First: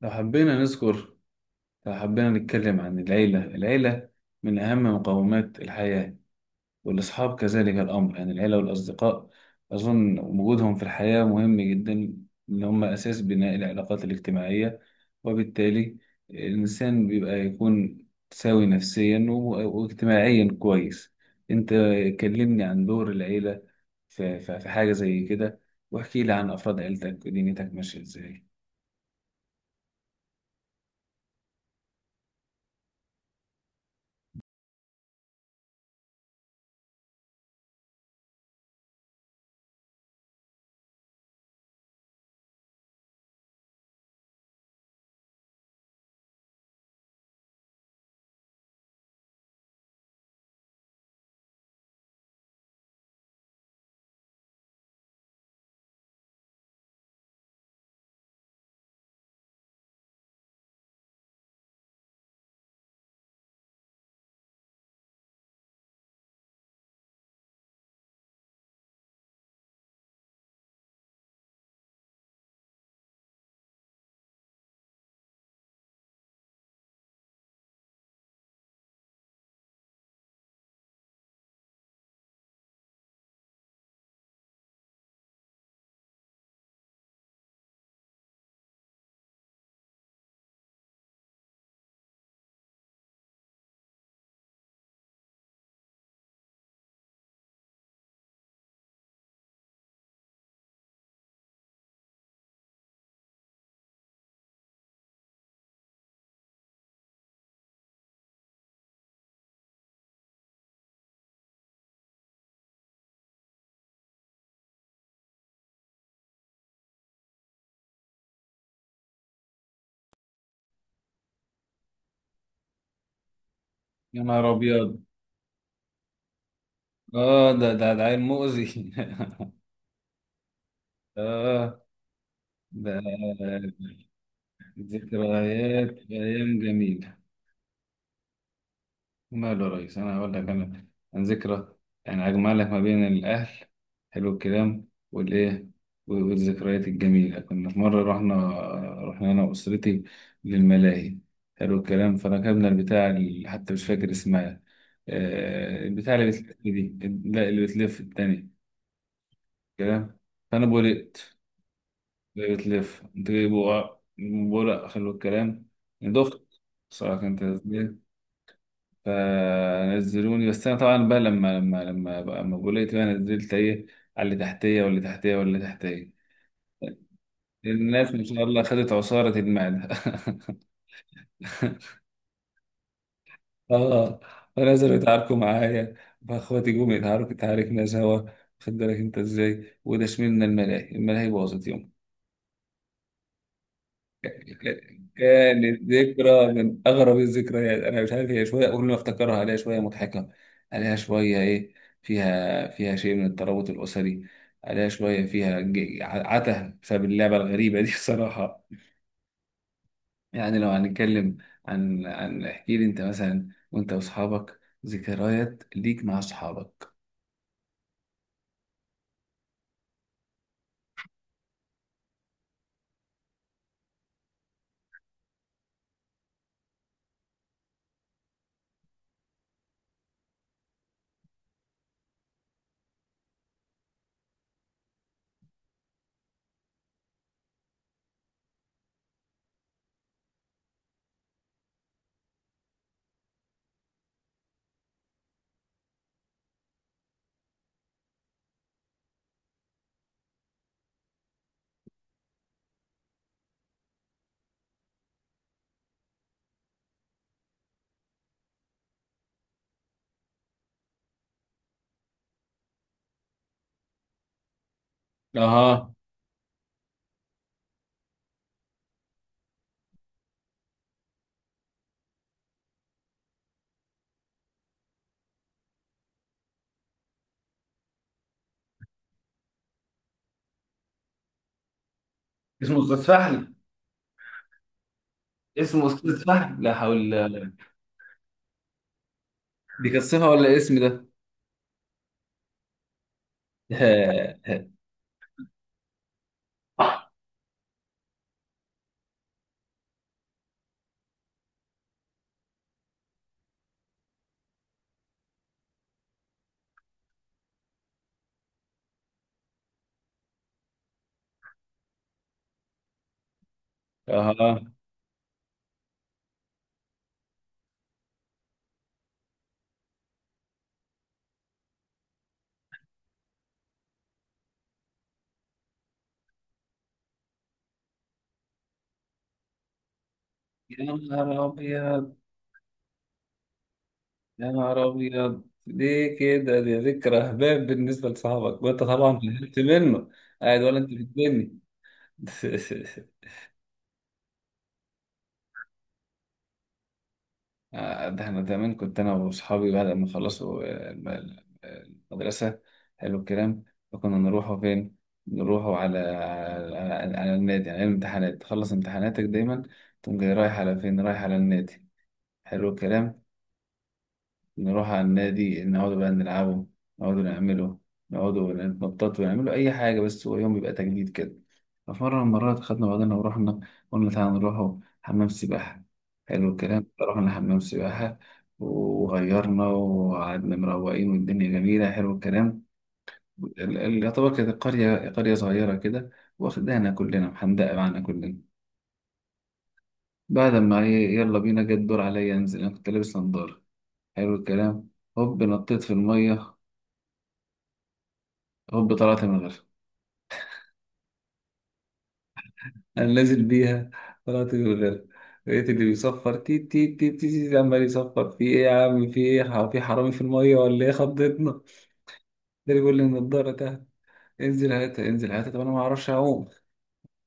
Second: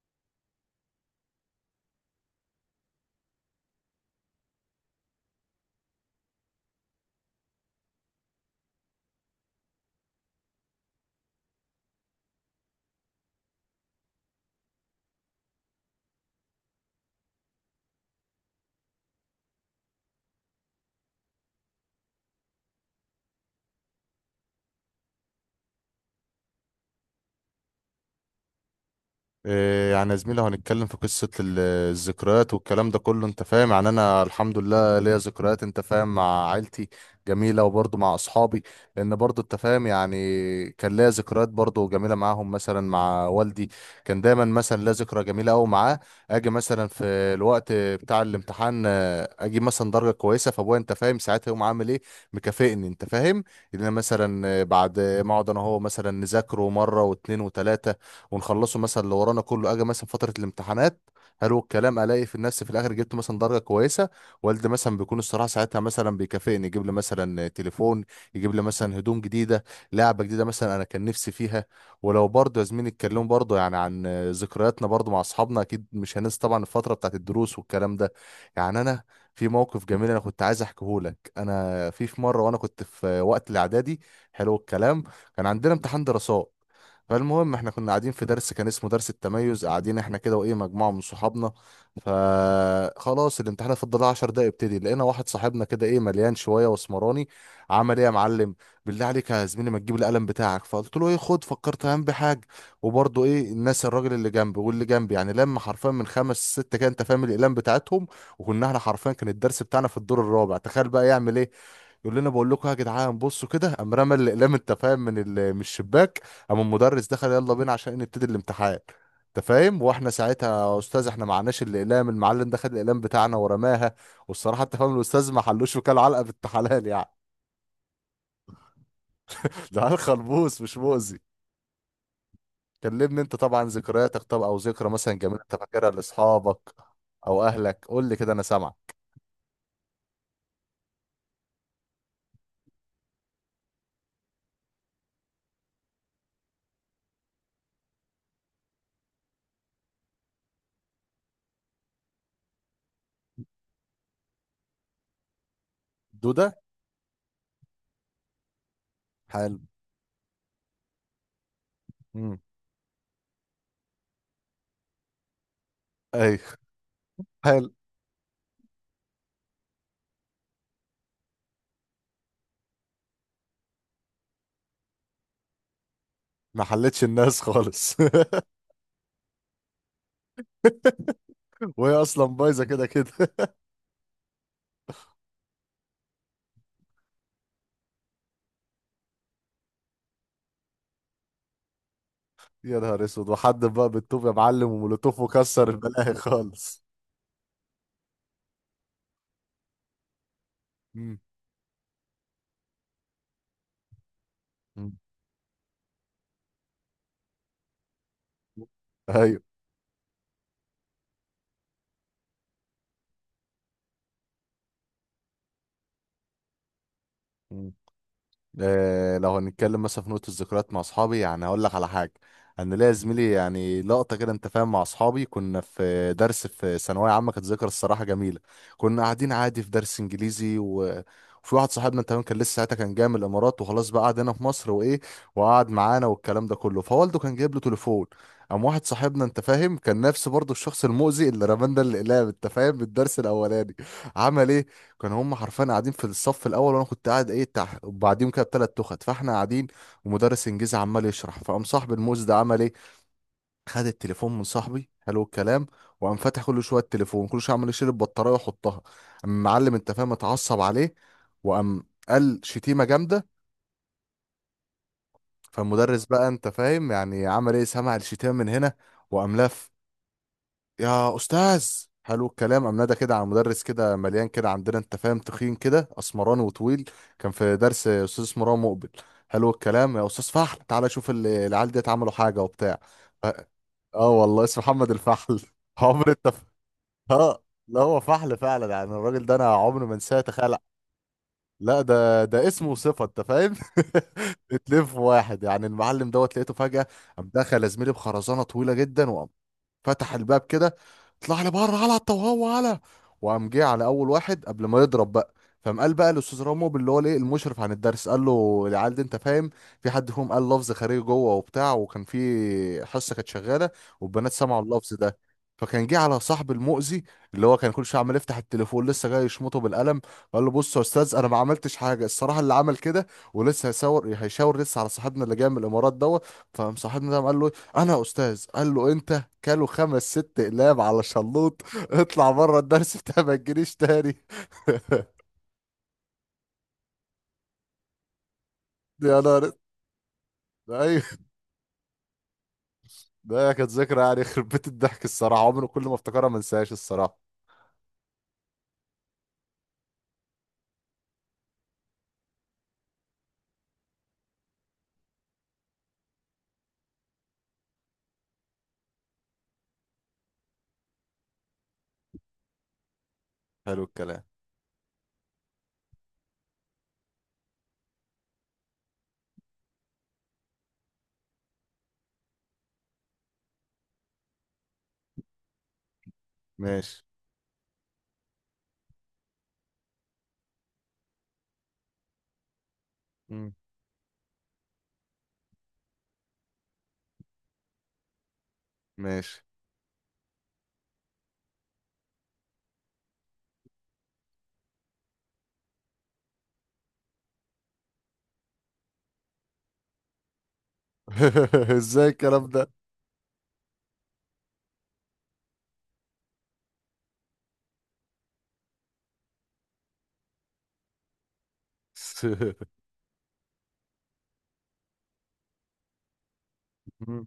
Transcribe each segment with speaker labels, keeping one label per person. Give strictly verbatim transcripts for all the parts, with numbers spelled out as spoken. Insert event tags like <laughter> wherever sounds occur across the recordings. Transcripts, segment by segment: Speaker 1: لو حبينا نذكر لو حبينا نتكلم عن العيلة العيلة من أهم مقومات الحياة، والأصحاب كذلك الأمر، يعني العيلة والأصدقاء، أظن وجودهم في الحياة مهم جدا، إن هم أساس بناء العلاقات الاجتماعية، وبالتالي الإنسان بيبقى يكون سوي نفسيا و- واجتماعيا كويس. أنت كلمني عن دور العيلة في في- في حاجة زي كده، واحكي لي عن أفراد عيلتك ودنيتك ماشية إزاي؟
Speaker 2: إيه، يعني يا زميلي، لو هنتكلم في قصة ال- الذكريات والكلام ده كله، انت فاهم؟ يعني انا الحمد لله ليا ذكريات، انت فاهم، مع عيلتي جميلة، وبرضه مع اصحابي. لان برضه انت فاهم يعني كان ليا ذكريات برضه جميلة معاهم، مثلا مع والدي. كان دايما مثلا ليا ذكرى جميلة قوي معاه. اجي مثلا في الوقت بتاع الامتحان، آه، اجيب مثلا درجة كويسة، فابويا انت فاهم ساعتها يقوم عامل ايه؟ مكافئني، انت فاهم، ان انا مثلا آه، بعد ما اقعد انا هو مثلا نذاكره مرة واتنين وتلاتة، ونخلصه مثلا اللي ورانا كله. اجي مثلا فتره الامتحانات، حلو الكلام، الاقي في النفس في الاخر جبت مثلا درجه كويسه. والدي مثلا بيكون الصراحه ساعتها مثلا بيكافئني، يجيب لي مثلا تليفون، يجيب لي مثلا هدوم جديده، لعبه جديده مثلا انا كان نفسي فيها. ولو برضه يا زميلي اتكلموا برضه يعني عن ذكرياتنا برضه مع اصحابنا، اكيد مش هننسى طبعا الفتره بتاعت الدروس والكلام ده. يعني انا في موقف جميل انا كنت عايز احكيه لك. انا في في مره وانا كنت في وقت الاعدادي، حلو الكلام، كان عندنا امتحان دراسات. فالمهم احنا كنا قاعدين في درس كان اسمه درس التميز، قاعدين احنا كده، وايه مجموعه من صحابنا. فخلاص الامتحان فضل عشر دقايق يبتدي، لقينا واحد صاحبنا كده ايه مليان شويه واسمراني. عمل ايه؟ يا معلم، بالله عليك يا زميلي ما تجيب القلم بتاعك. فقلت له ايه؟ خد. فكرت هم بحاجه. وبرضه ايه الناس، الراجل اللي جنبي واللي جنبي، يعني لما حرفيا من خمس ست كده انت فاهم الاقلام بتاعتهم. وكنا احنا حرفيا كان الدرس بتاعنا في الدور الرابع، تخيل بقى. يعمل ايه؟ يقول لنا بقول لكم يا جدعان بصوا كده. قام رمى الاقلام، انت فاهم، من ال- من الشباك. قام المدرس دخل يلا بينا عشان نبتدي الامتحان، انت فاهم، واحنا ساعتها: يا استاذ احنا معناش الاقلام، المعلم دخل الاقلام بتاعنا ورماها.
Speaker 1: يا نهار
Speaker 2: والصراحه انت فاهم
Speaker 1: أبيض.
Speaker 2: الاستاذ ما حلوش، وكال علقه بنت حلال يعني.
Speaker 1: اه، ده ده ده عيل مؤذي.
Speaker 2: <laughs> ده عيل خلبوس مش
Speaker 1: <laughs>
Speaker 2: مؤذي.
Speaker 1: اه. ده
Speaker 2: كلمني انت طبعا ذكرياتك، طب او ذكرى مثلا جميله انت فاكرها
Speaker 1: ذكريات ايام
Speaker 2: لاصحابك
Speaker 1: جميله.
Speaker 2: او اهلك، قول لي كده انا سامعك.
Speaker 1: ماله يا ريس، انا هقول لك انا عن ذكرى، يعني اجمع لك ما بين الاهل. حلو الكلام. والايه والذكريات الجميله، كنا في مره رحنا، رحنا انا واسرتي للملاهي. حلو الكلام. فركبنا البتاع اللي حتى مش فاكر اسمها، آه، البتاع اللي بتلف
Speaker 2: دوده.
Speaker 1: دي. لا، اللي بتلف التانية
Speaker 2: حلو.
Speaker 1: كلام. فانا بولقت،
Speaker 2: امم.
Speaker 1: بتلف تجيب بقى. حلو الكلام. دخت،
Speaker 2: ايوه.
Speaker 1: صراحة كان
Speaker 2: حلو.
Speaker 1: تسجيل. فنزلوني، بس أنا طبعا بقى لما لما لما بقى لما بقولت بقى نزلت إيه على اللي تحتية، واللي تحتية، واللي تحتية.
Speaker 2: ما حلتش الناس خالص.
Speaker 1: الناس ما شاء الله خدت عصارة المعدة. <laughs>
Speaker 2: <laughs> وهي اصلا بايظه كده كده.
Speaker 1: اه فنزلوا يتعاركوا معايا، فاخواتي جم يتعاركوا، تعاركنا سوا. خد بالك انت ازاي، وده شملنا، الملاهي الملاهي باظت.
Speaker 2: يا نهار اسود، وحد بقى بالطوب يا معلم ومولوتوف وكسر
Speaker 1: كانت
Speaker 2: البلاهي
Speaker 1: ذكرى من
Speaker 2: خالص.
Speaker 1: أغرب الذكريات، أنا مش عارف، هي شوية كل ما أفتكرها عليها شوية مضحكة، عليها
Speaker 2: مم.
Speaker 1: شوية إيه، فيها فيها شيء من الترابط الأسري. عليها
Speaker 2: مم.
Speaker 1: شوية فيها ج- ع- عته بسبب اللعبة الغريبة دي. <laughs> بصراحة.
Speaker 2: ايوه.
Speaker 1: يعني لو هنتكلم عن عن احكي لي أنت مثلا، وأنت وأصحابك ذكريات ليك مع أصحابك.
Speaker 2: آه، لو هنتكلم مثلا في نقطة الذكريات مع أصحابي، يعني هقول لك على حاجة. أنا ليا زميلي يعني لقطة كده أنت فاهم مع أصحابي. كنا في درس في ثانوية عامة، كانت ذكرى الصراحة جميلة. كنا قاعدين عادي في درس إنجليزي و... وفي واحد صاحبنا أنت فاهم كان لسه ساعتها كان جاي من الإمارات، وخلاص بقى قعد هنا في مصر وإيه، وقعد معانا والكلام ده كله. فوالده كان جايب له تليفون. قام واحد صاحبنا انت فاهم كان نفسه برضه الشخص المؤذي اللي رمانا الاقلام، انت فاهم، بالدرس الاولاني. عمل ايه؟ كانوا هم حرفيا قاعدين في الصف الاول وانا كنت قاعد ايه تحت وبعديهم كده بتلات تخت، فاحنا قاعدين. ومدرس انجليزي عمال يشرح، فقام صاحب الموز ده عمل ايه؟ خد التليفون من صاحبي، حلو الكلام. وقام فاتح كل شويه التليفون، كل شويه عمال يشيل البطاريه ويحطها. قام المعلم انت فاهم اتعصب عليه، وقام قال شتيمه جامده.
Speaker 1: أها.
Speaker 2: فالمدرس بقى انت فاهم يعني عمل ايه؟ سمع الشتيمه من هنا وقام لف. يا استاذ، حلو الكلام، امناده كده عن مدرس كده مليان كده عندنا انت فاهم تخين كده اسمراني وطويل. كان في درس استاذ اسمه رام مقبل، حلو الكلام. يا استاذ فحل، تعالى شوف ال- العيال ديت عملوا حاجه
Speaker 1: اسمه
Speaker 2: وبتاع.
Speaker 1: استاذ
Speaker 2: اه.
Speaker 1: فهمي.
Speaker 2: آه والله اسمه محمد الفحل. <laughs>
Speaker 1: اسمه
Speaker 2: عمر
Speaker 1: استاذ
Speaker 2: انت.
Speaker 1: فهمي، لا حول.
Speaker 2: اه. لا، هو فحل فعلا يعني، الراجل ده انا عمري
Speaker 1: دي
Speaker 2: ما
Speaker 1: كانت
Speaker 2: انساه
Speaker 1: صفة
Speaker 2: تخيل.
Speaker 1: ولا اسم ده؟
Speaker 2: لا، ده ده اسمه وصفه انت فاهم.
Speaker 1: <laughs>
Speaker 2: <laughs> اتنين في واحد يعني. المعلم دوت لقيته فجاه،
Speaker 1: آه.
Speaker 2: قام دخل يا زميلي بخرزانه طويله جدا. فتح الباب كده، طلع لي بره على وهو على. وقام جه على اول واحد، قبل ما يضرب بقى، فقام قال بقى الاستاذ رامو اللي هو الايه المشرف عن الدرس، قال له العيال دي انت فاهم في حد فيهم قال لفظ خارجي جوه وبتاع، وكان في حصه كانت شغاله والبنات سمعوا
Speaker 1: أها.
Speaker 2: اللفظ ده. فكان جه على صاحب المؤذي اللي هو كان كل شويه عمال يفتح التليفون، لسه جاي يشمطه بالقلم، قال له بص يا استاذ انا ما عملتش حاجه الصراحه، اللي عمل كده، ولسه هيشاور هيشاور لسه على صاحبنا اللي جاي من الامارات دوت. فقام صاحبنا ده قام قال له إيه، انا يا استاذ، قال له انت. كلوا خمس ست اقلام
Speaker 1: يا
Speaker 2: على
Speaker 1: نهار
Speaker 2: شلوط. <laughs>
Speaker 1: أبيض.
Speaker 2: اطلع بره الدرس بتاع ما تجيليش تاني.
Speaker 1: يا نهار أبيض، ليه كده؟ دي ذكرى هباب بالنسبة لصاحبك، وأنت
Speaker 2: <laughs>
Speaker 1: طبعا
Speaker 2: يا نهار.
Speaker 1: زعلت منه، قاعد ولا أنت
Speaker 2: ايوه.
Speaker 1: بتبني؟ <laughs>
Speaker 2: ده كانت ذكرى يعني يخرب بيت الضحك الصراحه، عمري كل ما افتكرها ما انساهاش الصراحه.
Speaker 1: آه، ده أنا زمان كنت أنا وأصحابي بعد ما خلصوا آه، الم- ال- المدرسة. حلو الكلام. فكنا نروحوا فين؟ نروحوا على على, على النادي، على الامتحانات، تخلص امتحاناتك دايما تقوم جاي رايح على فين؟ رايح على النادي. حلو الكلام.
Speaker 2: حلو الكلام.
Speaker 1: نروح على النادي، نقعد بقى نلعبه، نقعد نعمله، نقعد نتنطط ونعمله أي حاجة، بس هو يوم يبقى تجديد كده. ففي مرة من المرات خدنا بعضنا ورحنا، قلنا تعالى نروح حمام سباحة. حلو الكلام.
Speaker 2: ماشي.
Speaker 1: رحنا حمام سباحة، وغيرنا وقعدنا مروقين، والدنيا جميلة. حلو الكلام.
Speaker 2: مم.
Speaker 1: ال- ال- يعتبر كانت قرية، قرية صغيرة كده، واخدانا كلنا، محندقة معانا كلنا.
Speaker 2: ماشي.
Speaker 1: بعد ما إيه، يلا بينا جه الدور عليا انزل، انا كنت لابس نضارة. حلو الكلام. هوب نطيت في المية، هوب طلعت من غيرها.
Speaker 2: <laughs> ازاي الكلام ده؟
Speaker 1: انا نازل بيها، طلعت من غيرها. لقيت اللي بيصفر، تي تي تي تي, تي، عمال يصفر، في ايه يا عم؟ في ايه؟ ح- في حرامي في الميه ولا ايه؟ خضتنا ده.
Speaker 2: <laughs>
Speaker 1: اللي بيقول لي النضاره تحت، انزل هاتها، انزل هاتها، طب انا ما اعرفش اعوم،
Speaker 2: مم.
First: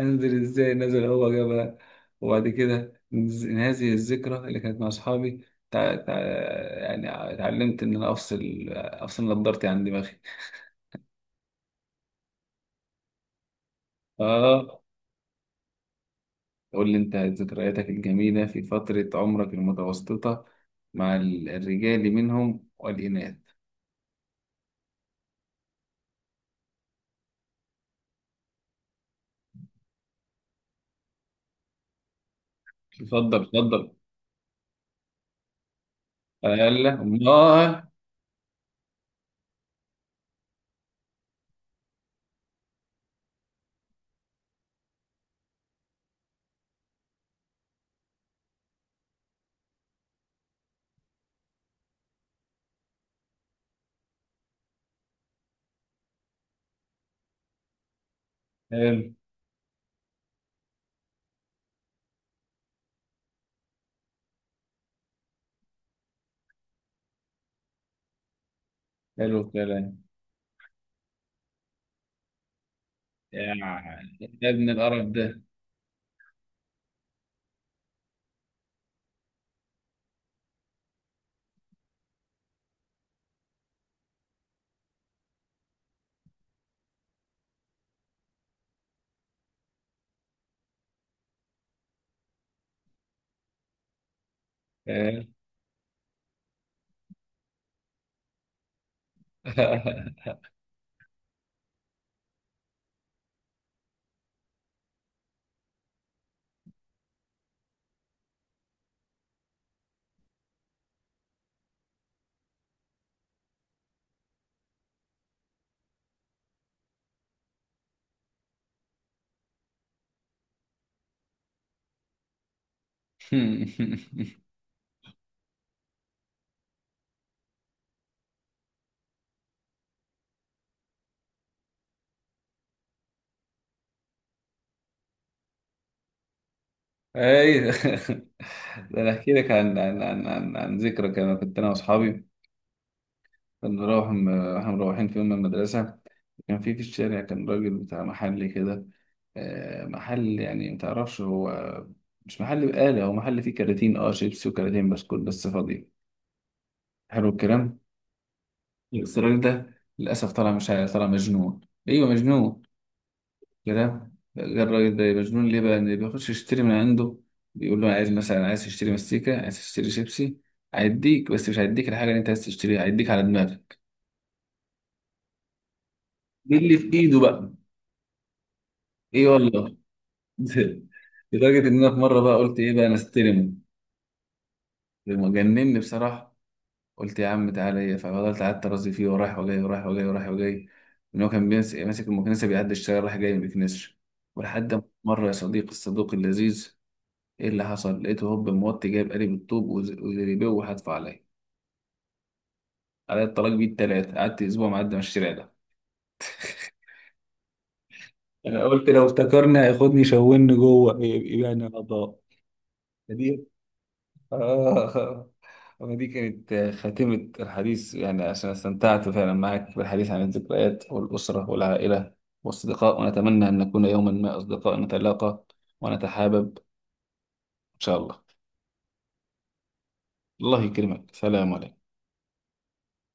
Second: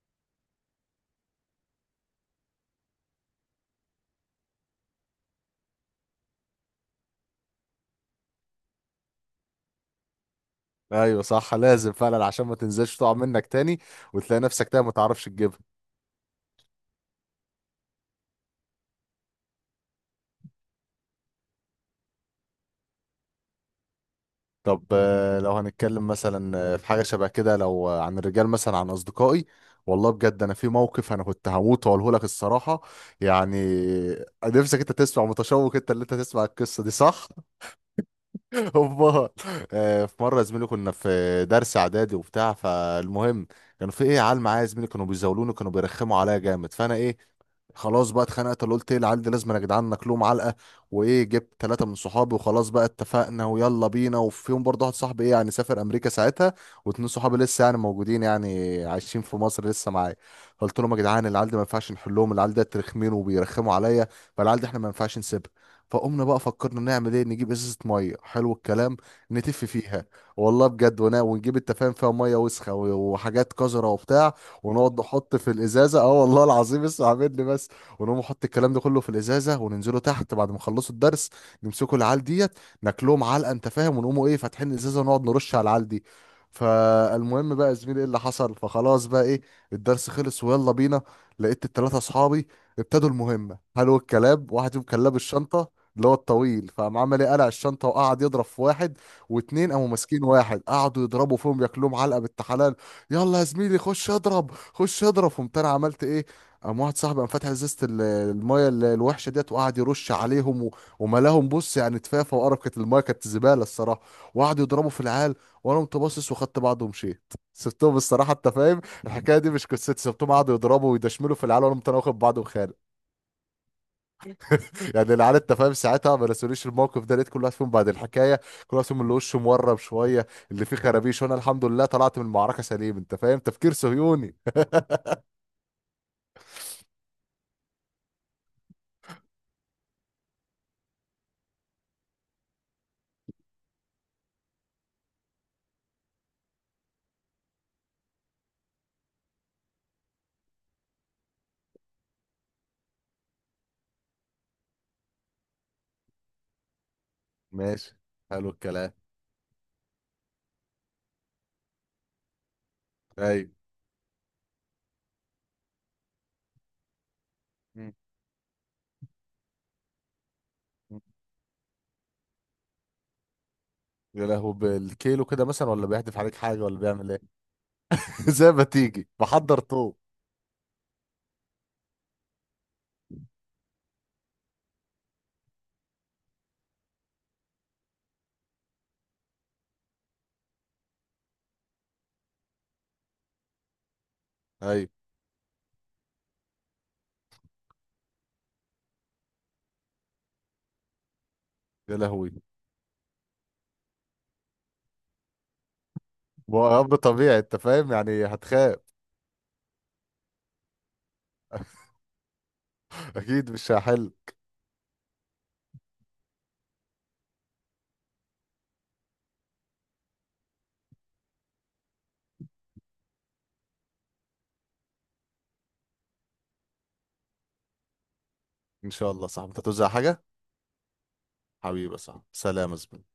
Speaker 1: انزل ازاي نازل؟ هو جابها. وبعد كده نز- هذه الذكرى اللي كانت مع اصحابي. تع... تع... يعني اتعلمت ان انا افصل افصل نضارتي عن دماغي.
Speaker 2: ايوه صح، لازم فعلا عشان ما تنزلش تقع منك تاني، وتلاقي نفسك
Speaker 1: اه.
Speaker 2: تاني ما تعرفش تجيبها.
Speaker 1: قول لي أنت ذكرياتك الجميلة في فترة عمرك المتوسطة، مع ال- الرجال منهم والإناث.
Speaker 2: طب آه، لو هنتكلم مثلا آه، في حاجة شبه كده، لو آه، عن الرجال مثلا عن أصدقائي، والله بجد أنا في موقف أنا كنت هموت وأقوله لك الصراحة.
Speaker 1: اتفضل،
Speaker 2: يعني
Speaker 1: اتفضل.
Speaker 2: آه، نفسك أنت تسمع متشوق أنت اللي أنت تسمع
Speaker 1: ألا
Speaker 2: القصة دي، صح؟
Speaker 1: الله.
Speaker 2: <laughs> أمال. آه، في مرة يا زميلي كنا في درس إعدادي وبتاع. فالمهم كانوا في إيه عيال معايا يا زميلي كانوا بيزاولوني، كانوا بيرخموا عليا جامد. فأنا إيه، خلاص بقى اتخنقت، اللي قلت ايه، العيال دي لازم يا جدعان ناكلهم علقه. وايه، جبت ثلاثه من صحابي، وخلاص بقى اتفقنا ويلا بينا. وفيهم برضه واحد صاحبي ايه يعني سافر امريكا ساعتها، واتنين صحابي لسه يعني موجودين يعني
Speaker 1: حلو.
Speaker 2: عايشين في مصر لسه معايا. قلت لهم يا جدعان العيال دي ما ينفعش نحلهم، العيال دي رخمين وبيرخموا عليا، فالعيال دي احنا ما ينفعش نسيبها. فقمنا بقى فكرنا نعمل ايه، نجيب ازازه ميه، حلو الكلام،
Speaker 1: حلو
Speaker 2: نتف
Speaker 1: الكلام.
Speaker 2: فيها، والله بجد. ونا- ونجيب التفاهم فيها ميه وسخه وحاجات
Speaker 1: يعني.
Speaker 2: قذره وبتاع.
Speaker 1: يا ابن
Speaker 2: ونقعد
Speaker 1: القرف
Speaker 2: نحط
Speaker 1: ده.
Speaker 2: في الازازه، اه والله العظيم اسمع مني بس. ونقوم نحط الكلام ده كله في الازازه، وننزلوا تحت بعد ما نخلصوا الدرس، نمسكوا العيال ديت، ناكلهم علقه انت فاهم، ونقوموا ايه فاتحين الازازه ونقعد نرش على العيال دي. فالمهم بقى يا زميلي ايه اللي حصل؟ فخلاص بقى ايه، الدرس خلص ويلا بينا. لقيت التلاتة اصحابي ابتدوا المهمه، حلو الكلام. واحد فيهم كان لابس
Speaker 1: حلو.
Speaker 2: الشنطه اللي هو الطويل، فقام عمل ايه؟ قلع الشنطه وقعد يضرب في واحد، واتنين قاموا ماسكين واحد قعدوا يضربوا فيهم ياكلوهم علقه بالتحالة. يلا يا زميلي خش اضرب خش اضرب، قمت انا عملت ايه؟ قام واحد صاحبي قام فاتح ازازه ال- المايه ال- الوحشه ديت وقعد يرش عليهم و- وملاهم، بص يعني تفافه وقرف، كانت المايه كانت زباله الصراحه. وقعدوا يضربوا في العيال وانا قمت باصص وخدت بعضه ومشيت. <laughs> سبتهم الصراحه انت فاهم الحكايه دي مش قصتي، سبتهم قعدوا يضربوا ويدشملوا في العيال، وانا قمت انا واخد بعضه وخارج.
Speaker 1: <laughs>
Speaker 2: يعني العيال انت فاهم ساعتها ما نسوليش الموقف ده. لقيت كل واحد فيهم بعد الحكايه، كل واحد فيهم اللي وشه مورم شويه اللي فيه خرابيش، وانا الحمد لله طلعت من المعركه سليم، انت فاهم، تفكير صهيوني.
Speaker 1: ايوه. ده انا احكي لك عن عن عن عن, عن ذكرى، كان كنت انا واصحابي، كنا نروح احنا مروحين في يوم من المدرسة. كان في في الشارع كان راجل بتاع محل كده. آه، محل، يعني متعرفش هو، مش محل بقالة، هو محل فيه كراتين اه شيبسي وكراتين بسكوت بس فاضي. حلو الكلام.
Speaker 2: ماشي. حلو الكلام.
Speaker 1: بس الراجل ده للأسف طلع، مش عارف، طلع مجنون. أيوه مجنون
Speaker 2: ايوه.
Speaker 1: كده. الراجل ده مجنون ليه بقى، إن بيخش يشتري من عنده، بيقول له
Speaker 2: مم.
Speaker 1: عايز مثلا، عايز تشتري مستيكة، عايز تشتري شيبسي،
Speaker 2: مم.
Speaker 1: هيديك، بس مش هيديك الحاجة اللي أنت عايز تشتريها، هيديك على دماغك
Speaker 2: يا لهو، بالكيلو كده مثلا، ولا بيحدف عليك حاجه،
Speaker 1: باللي
Speaker 2: ولا
Speaker 1: في
Speaker 2: بيعمل
Speaker 1: إيده
Speaker 2: ايه؟
Speaker 1: بقى.
Speaker 2: <laughs> زي ما تيجي
Speaker 1: إيه
Speaker 2: بحضر
Speaker 1: والله.
Speaker 2: طوب.
Speaker 1: <laughs> لدرجة إن أنا في مرة بقى قلت إيه بقى، أنا استلم لما جنني بصراحة. قلت يا عم تعالى إيه، ففضلت قعدت أرازي فيه ورايح وجاي، ورايح وجاي، ورايح وجاي، إن هو كان بيمس- ماسك المكنسة، بيعدي الشارع رايح جاي ما بيكنسش. ولحد ما
Speaker 2: ايوه.
Speaker 1: مرة، يا صديقي الصدوق اللذيذ، إيه اللي حصل؟ لقيته هوب موطي، جايب قالب الطوب وز- وزريبيه وحدفه عليا.
Speaker 2: يا لهوي.
Speaker 1: عليا الطلاق بيه التلاتة، قعدت أسبوع معدي من الشارع ده.
Speaker 2: هو امر طبيعي انت فاهم يعني
Speaker 1: أنا
Speaker 2: هتخاف.
Speaker 1: قلت لو افتكرني هياخدني يشوهني جوه، يبقى أنا أعضاء.
Speaker 2: اكيد مش هحل.
Speaker 1: آه. ما دي كانت خاتمة الحديث، يعني عشان استمتعت فعلا معك بالحديث عن الذكريات والأسرة والعائلة والأصدقاء، ونتمنى أن نكون يوما ما أصدقاء نتلاقى ونتحابب، إن شاء الله.
Speaker 2: ان شاء الله. صح، انت هتوزع حاجه؟
Speaker 1: الله يكرمك، سلام عليكم.
Speaker 2: حبيبي صح، سلام يا زميلي.